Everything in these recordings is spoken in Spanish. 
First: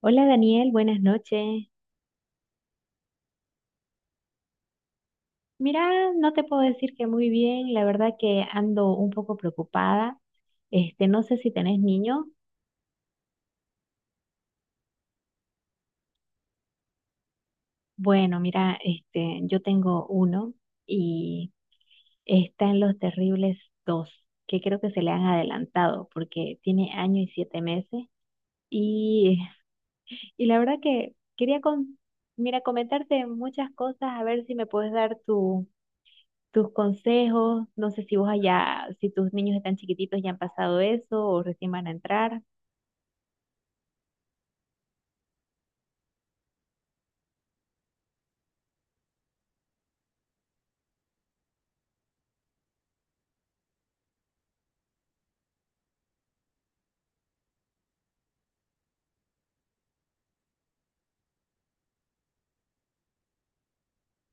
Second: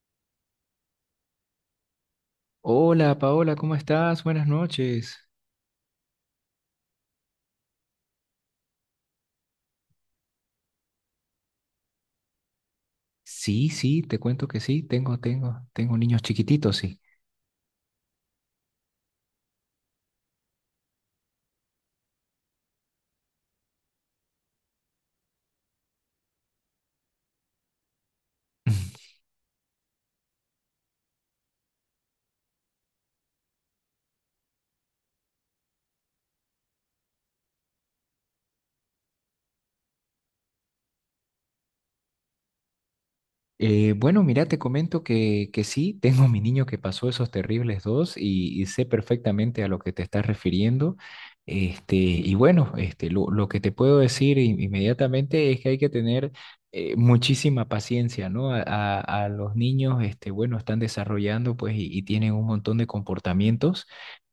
Hola Daniel, buenas noches. Hola Paola, ¿cómo estás? Buenas noches. Mira, no te puedo decir que muy bien, la verdad que ando un poco preocupada. No sé si tenés niños. Sí, sí, te cuento que sí, tengo niños chiquititos, sí. Bueno, mira, yo tengo uno y está en los terribles dos, que creo que se le han adelantado porque tiene año y 7 meses. Y, y la verdad que quería mira, comentarte muchas cosas, a ver si me puedes dar tu tus consejos. No sé si vos allá, si tus niños están chiquititos ya han pasado eso o recién van a entrar. Bueno, mira, te comento que sí, tengo a mi niño que pasó esos terribles dos y sé perfectamente a lo que te estás refiriendo. Lo que te puedo decir inmediatamente es que hay que tener muchísima paciencia, ¿no? A los niños, este, bueno, están desarrollando pues y tienen un montón de comportamientos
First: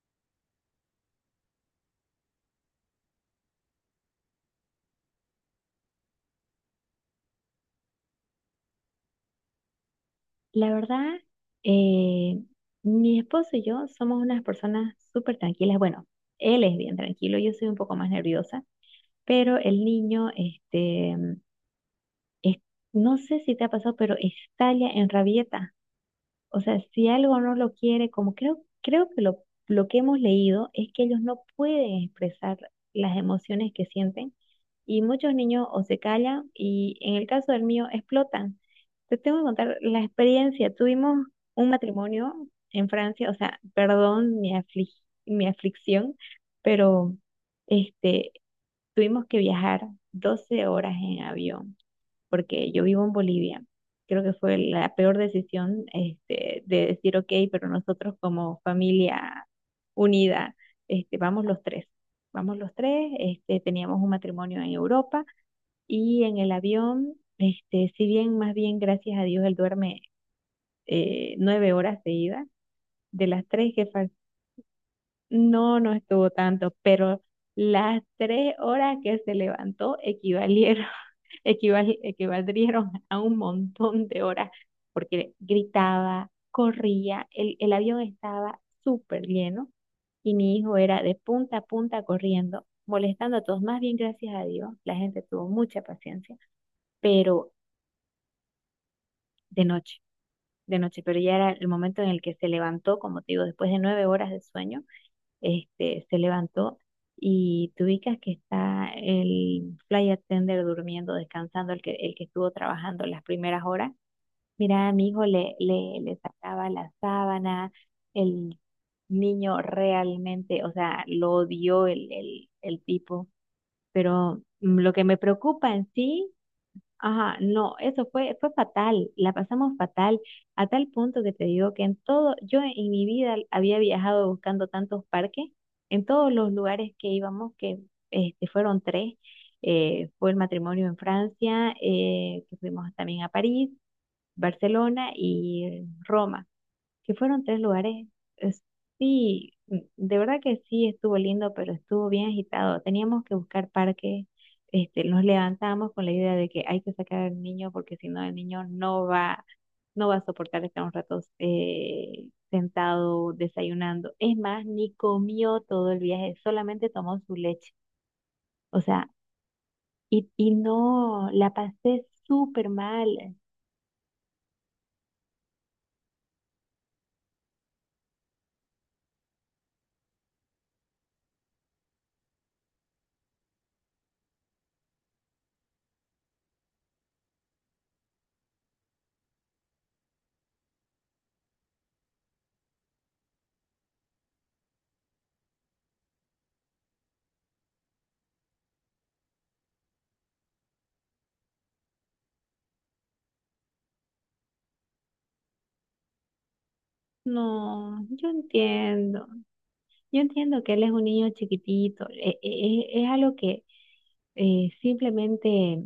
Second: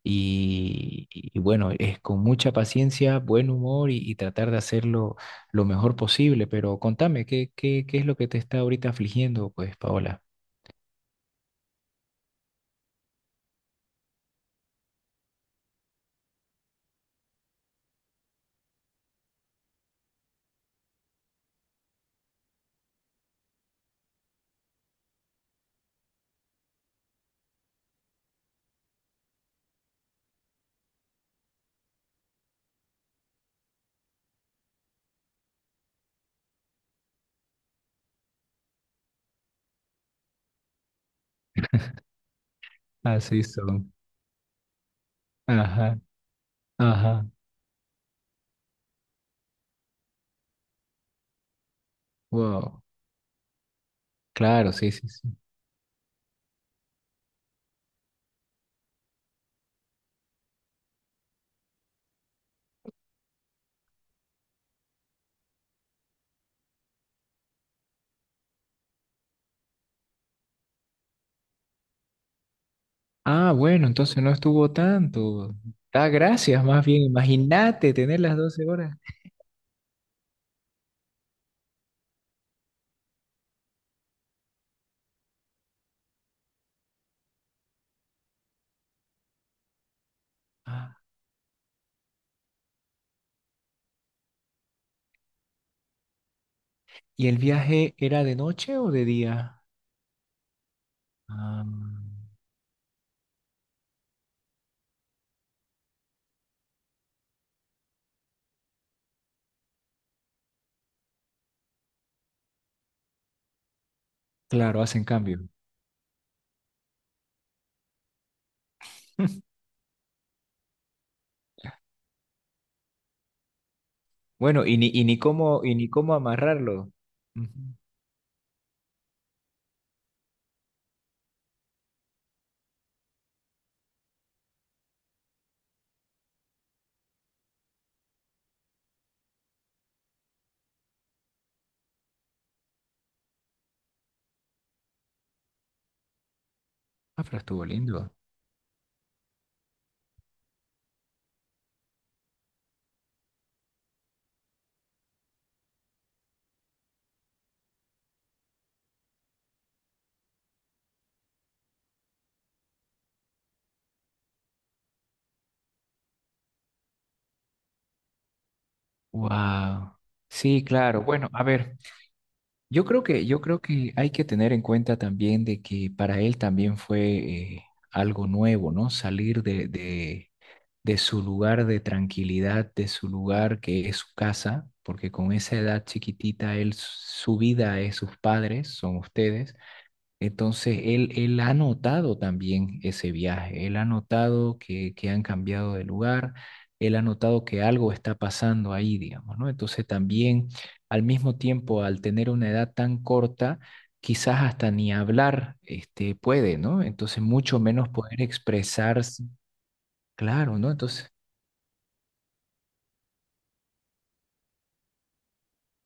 y bueno, es con mucha paciencia, buen humor y tratar de hacerlo lo mejor posible, pero contame, qué es lo que te está ahorita afligiendo, pues, Paola? La verdad, eh, mi esposo y yo somos unas personas súper tranquilas. Bueno, él es bien tranquilo, yo soy un poco más nerviosa, pero el niño, es- no sé si te ha pasado, pero estalla en rabieta. O sea, si algo no lo quiere, como creo que lo que hemos leído es que ellos no pueden expresar las emociones que sienten y muchos niños o se callan y en el caso del mío explotan. Te tengo que contar la experiencia. Tuvimos un matrimonio en Francia, o Así sea, son. perdón, mi Ajá, aflicción, pero ajá. este, tuvimos que viajar 12 horas en avión porque Wow. yo vivo en Bolivia. Creo que fue Claro, sí, la sí, peor sí. decisión, de decir, ok, pero nosotros como familia unida, vamos los tres. Vamos los tres, teníamos un matrimonio en Europa y en el avión, si bien, más bien, gracias a Dios, él duerme 9 horas seguidas, de las Ah, tres que bueno, entonces no estuvo tanto. no, no Da estuvo gracias, tanto, más bien. pero Imagínate las tener las tres 12 horas horas. que se levantó equivalieron, equivaldrieron a un montón de horas, porque gritaba, corría, el avión estaba súper lleno y mi hijo Ah, era de punta a punta corriendo, molestando a todos. Más bien, gracias a Dios, la gente tuvo mucha paciencia, ¿y el pero viaje era de noche o de día? de noche, de noche, pero ya era Ah, el momento en el que se levantó, como te digo, después de 9 horas de sueño, se levantó y tú ubicas que está el flight attendant durmiendo, descansando, el que estuvo trabajando las primeras horas. claro, Mira, hacen mi hijo cambio. Le sacaba la sábana, el niño realmente, o sea, lo odió el tipo, pero Bueno, lo que me y preocupa ni en cómo sí. amarrarlo. Ajá, no, Ujú. eso fue, fue fatal, la pasamos fatal, a tal punto que te digo que en todo, yo en mi vida había viajado buscando tantos parques, en todos los lugares que íbamos, que fueron tres, fue el matrimonio en Francia, que fuimos también a París, Barcelona y Roma que Ah, pero fueron tres estuvo lugares. lindo. es- Sí, de verdad que sí estuvo lindo, pero estuvo bien agitado. Teníamos que buscar parques. Nos levantábamos con la idea de que hay que sacar al niño porque si no el niño no va, no va a soportar estar un rato sentado desayunando. Es más, ni comió todo el viaje, solamente tomó su leche. O sea, Wow. Y Sí, claro. no, Bueno, a la ver. pasé súper mal. Yo creo que hay que tener en cuenta también de que para él también fue algo nuevo, ¿no? Salir de su lugar de tranquilidad, de su lugar que es su casa, porque con esa edad chiquitita, él, su vida es sus padres, son ustedes. Entonces, él ha notado también ese viaje, él ha notado que han cambiado de lugar, él ha notado que algo está pasando ahí, digamos, ¿no? Entonces, también al mismo tiempo, al tener una edad tan corta, quizás hasta ni hablar este, puede, ¿no? Entonces, mucho menos No, poder yo expresarse, entiendo. Yo claro, entiendo ¿no? que él es un Entonces, niño chiquitito, es, algo que simplemente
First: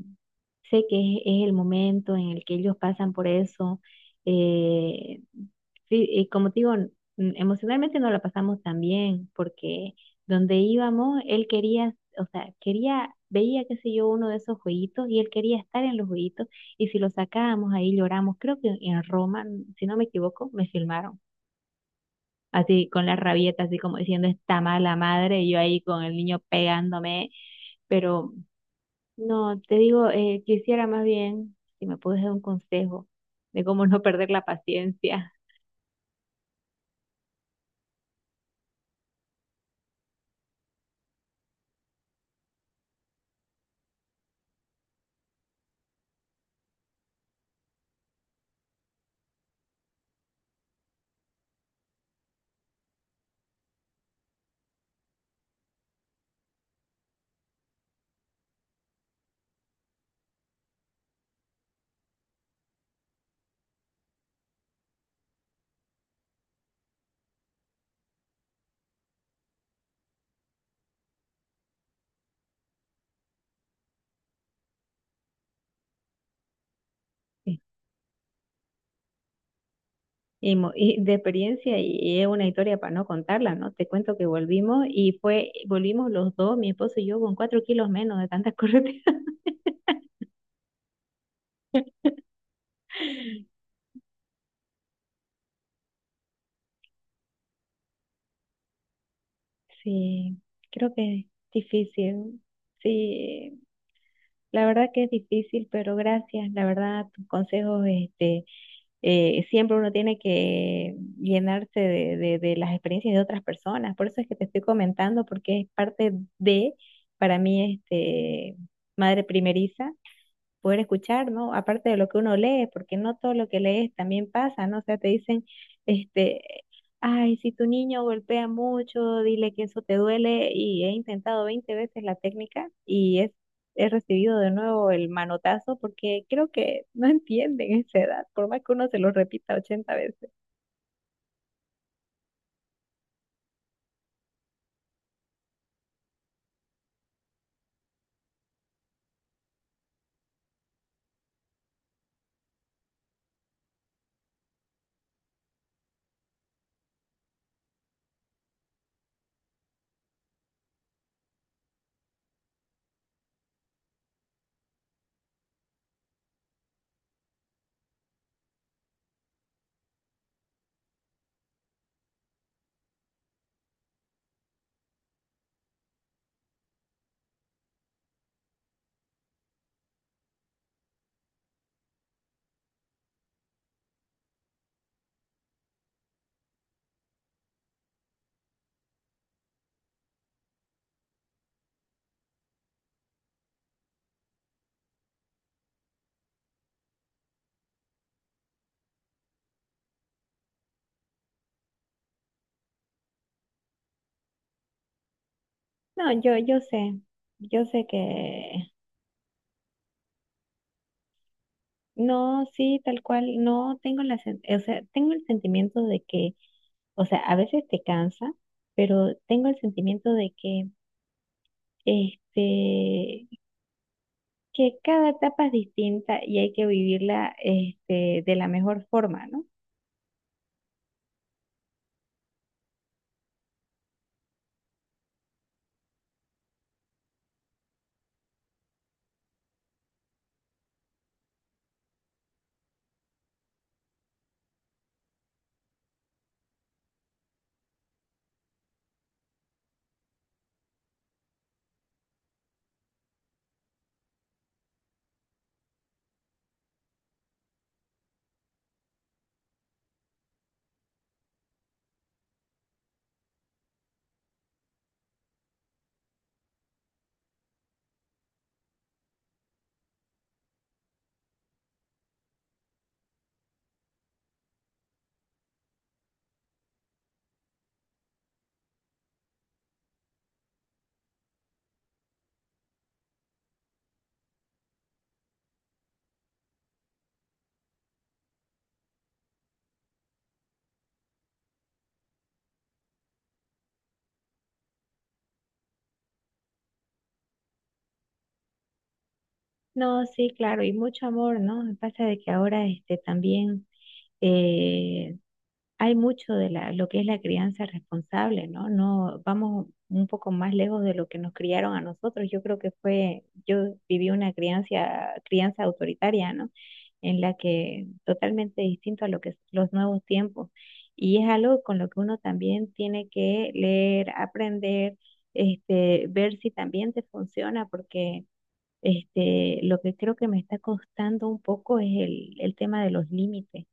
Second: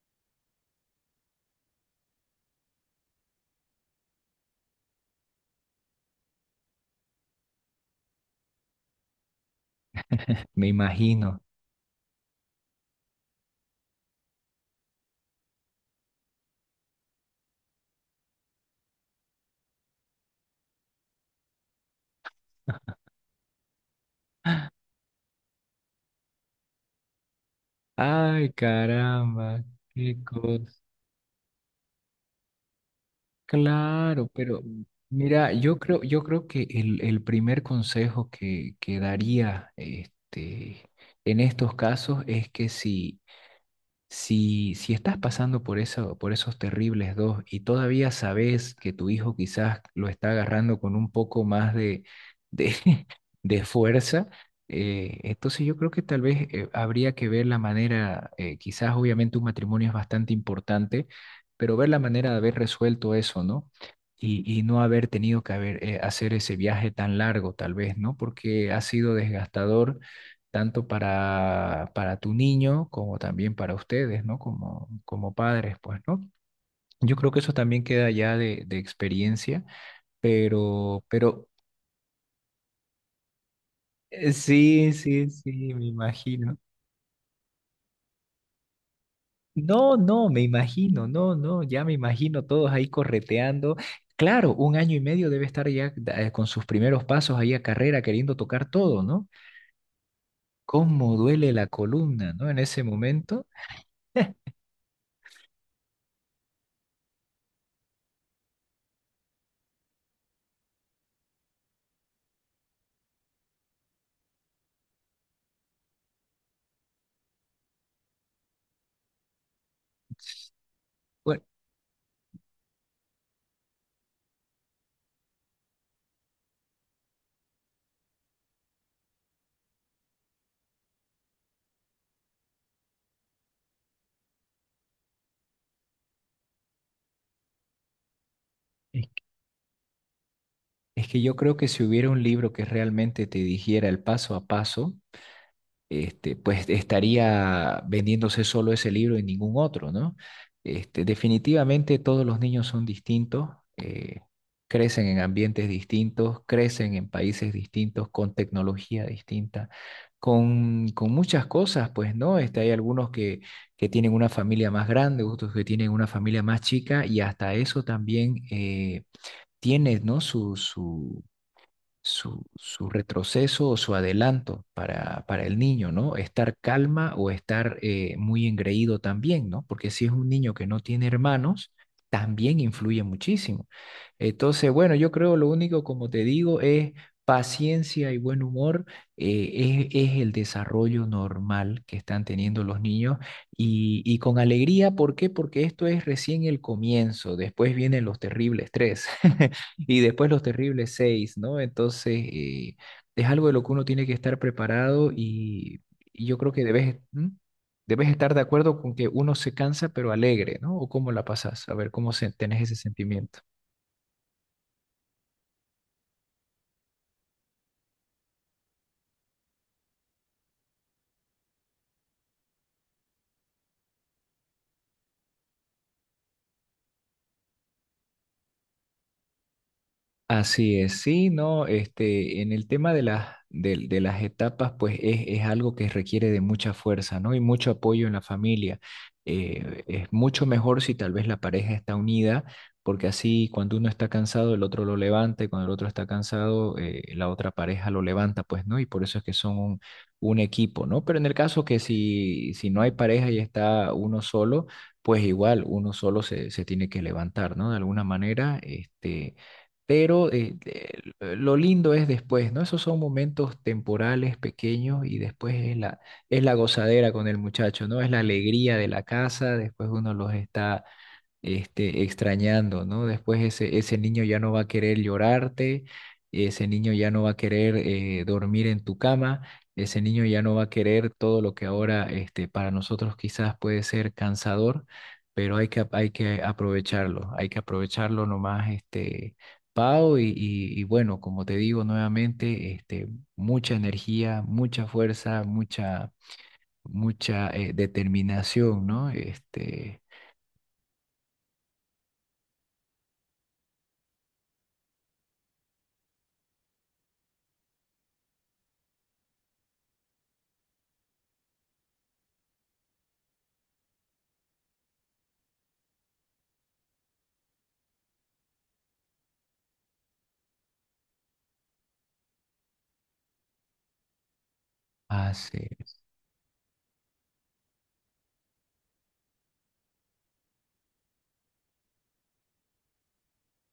sé que es el momento en el que ellos pasan por eso. eh, sí, y como te digo, emocionalmente no la pasamos tan bien porque donde me íbamos, imagino, él quería, o sea, quería, veía, qué sé yo, uno de esos jueguitos y él quería estar en los jueguitos y si lo sacábamos ahí lloramos. Creo que en Roma, si no me equivoco, me filmaron así con la rabieta, así como diciendo está mala madre, y yo ahí con el niño pegándome, pero ay, no, caramba, te digo, qué cosa. quisiera más bien, si me puedes dar un consejo de cómo no Claro, perder la pero paciencia. mira, yo creo que el primer consejo que daría este, en estos casos es que si, si estás pasando por eso, por esos terribles dos y todavía sabes que tu hijo quizás lo está agarrando con un poco más de, de fuerza, entonces yo creo que tal vez habría que ver la manera, quizás obviamente un matrimonio es bastante importante, pero ver la manera de haber resuelto eso, ¿no? Y no haber tenido que haber, hacer ese viaje tan largo, tal vez, ¿no? Porque ha sido desgastador tanto para tu niño como también para ustedes, ¿no? Como padres, pues, ¿no? Yo creo que eso Sí. también queda ya de experiencia, Y de pero experiencia, y es una historia para no contarla, ¿no? Te cuento que volvimos sí, y sí, fue, sí, me volvimos los dos, imagino. mi esposo y yo, con 4 kilos menos de tantas correteas. No, no, me imagino, no, no, ya me imagino todos ahí correteando. Claro, un año y medio debe estar ya con sus primeros pasos ahí a carrera queriendo tocar todo, ¿no? Sí, creo ¿Cómo que es duele la columna, difícil. ¿no? En ese momento. Sí, la verdad que es difícil, pero gracias. La verdad, tus consejos, siempre uno tiene que llenarse de, de las experiencias de otras personas. Por eso es que te estoy comentando, porque es parte de, para mí, madre primeriza poder escuchar, Bueno, ¿no? Aparte de lo que uno lee, porque no todo lo que lees también pasa, ¿no? O sea, te dicen, este, ay, si tu niño golpea mucho, dile que eso te duele, y he intentado 20 veces la técnica y es, he recibido de nuevo el manotazo porque creo que no entienden esa edad, por más que uno se lo repita 80 veces. es que yo creo que si hubiera un libro que realmente te dijera el paso a paso, este, pues estaría vendiéndose solo ese libro y ningún otro, ¿no? Este, definitivamente todos los niños son distintos, eh, crecen en ambientes distintos, crecen en países distintos, con tecnología distinta, con muchas cosas, pues, ¿no? Este, hay algunos que tienen una familia más grande, otros que tienen una familia más chica, y hasta eso también tiene, ¿no? Su retroceso o su adelanto para el niño, ¿no? Estar calma o estar muy engreído también, ¿no? Porque si es un niño que no tiene hermanos, también influye muchísimo. Entonces, bueno, yo creo lo único, como te digo, es paciencia y buen humor, es el desarrollo normal que están teniendo los niños y con alegría, ¿por qué? Porque esto es recién el comienzo, después vienen los terribles tres. Y después los terribles seis, ¿no? Entonces, es algo de lo que uno tiene que estar preparado No, y yo creo que debes, ¿mm? yo sé Debes estar de que... acuerdo con que uno se cansa pero alegre, ¿no? ¿O cómo la pasas? A ver, ¿cómo se, No, tenés ese sí, tal sentimiento? cual, no tengo o sea, tengo el sentimiento de que, o sea, a veces te cansa, pero tengo el sentimiento de que, este, que cada etapa es distinta y hay que vivirla, de la mejor forma, ¿no? Así es, sí, no, este, en el tema de las, de las etapas, pues es algo que requiere de mucha fuerza, ¿no? Y mucho apoyo en la familia. Es mucho mejor si tal vez la pareja está unida, porque así cuando uno está cansado, el otro lo levanta, y cuando el otro está cansado, la otra pareja lo levanta, pues, ¿no? Y por eso es que son un equipo, ¿no? Pero en el caso que si no hay pareja y está uno solo, pues igual uno solo se tiene que levantar, ¿no? De alguna manera, este, pero lo lindo es después, ¿no? Esos son momentos temporales, pequeños, y después es es la gozadera con el muchacho, ¿no? Es la alegría de la casa, después uno los está este, extrañando, ¿no? Después ese niño ya no va a querer llorarte, ese niño ya no va a querer dormir en tu cama, ese niño ya no va a querer todo lo que ahora este, para nosotros quizás puede ser cansador, pero hay que aprovecharlo nomás, este, Pau, y bueno, como te digo nuevamente, este, mucha energía, mucha fuerza, mucha... mucha determinación, ¿no? Este, No, sí, claro, y mucho amor, ¿no? Pasa de que ahora, también eh, hay mucho de la, lo que es la crianza responsable, ¿no? No vamos un poco más lejos de lo que nos criaron a nosotros. Yo creo que fue, yo viví una crianza, autoritaria, ¿no? En la que totalmente distinto a lo que es los nuevos tiempos. Y es algo con lo que uno también tiene que leer, aprender, hace. Ver si también te funciona, porque lo que creo que me está costando un poco es el tema de los límites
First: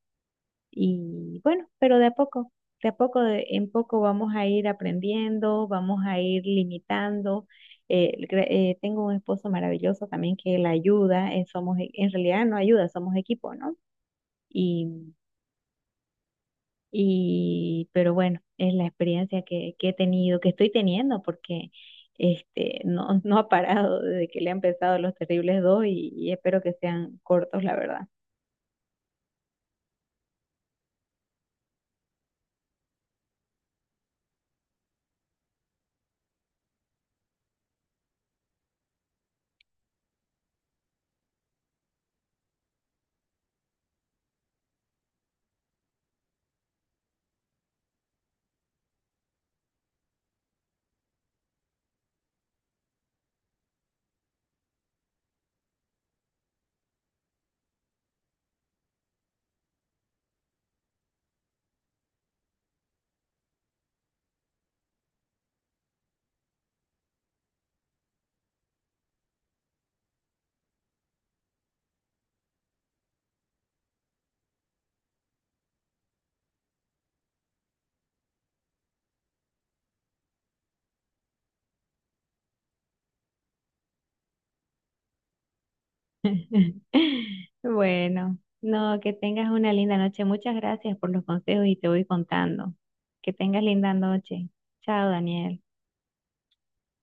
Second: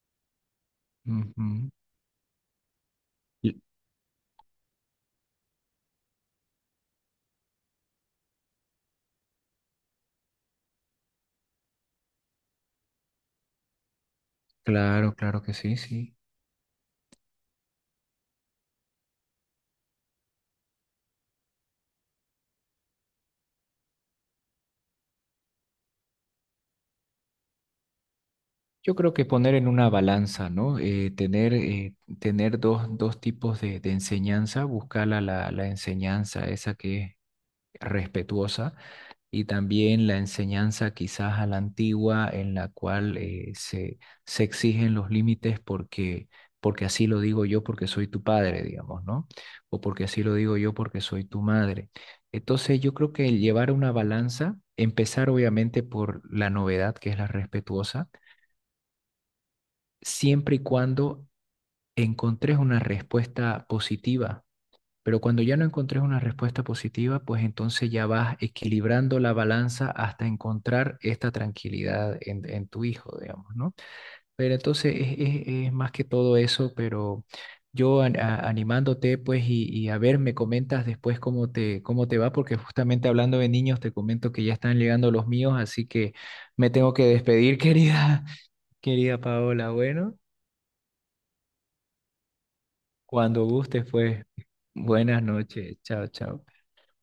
y bueno, Ujú. pero de a poco, en poco vamos a ir aprendiendo, vamos a ir limitando. Tengo un esposo maravilloso también que la ayuda, somos, en realidad no ayuda, somos equipo, ¿no? Y, Claro, claro que sí, sí. Pero bueno, es la experiencia que he tenido, que estoy teniendo, porque no, no ha parado desde que le han empezado los terribles dos y espero que sean cortos, la verdad. Yo creo que poner en una balanza, ¿no? Tener dos, dos tipos de enseñanza, buscar la enseñanza, esa que es respetuosa y también la enseñanza quizás a la antigua en la cual se exigen los límites porque, porque así lo digo yo porque soy tu padre, digamos, ¿no? O porque así lo digo yo porque soy tu madre. Entonces yo creo que el llevar una balanza, empezar obviamente por la novedad que es la respetuosa, siempre y cuando encontres una respuesta positiva pero cuando ya no encontres una respuesta positiva, pues entonces ya vas equilibrando la balanza hasta encontrar esta tranquilidad en tu hijo, digamos, ¿no? Pero entonces es más que todo eso, pero yo animándote, pues, y a ver, me comentas después cómo te va, porque justamente hablando de niños, te comento que ya están llegando los míos, así que me tengo que despedir, querida, Bueno, no, que querida tengas Paola. una linda Bueno, noche. Muchas gracias por los consejos y te voy contando. Que cuando tengas gustes, linda pues, noche. Chao, buenas Daniel. noches. Chao, chao.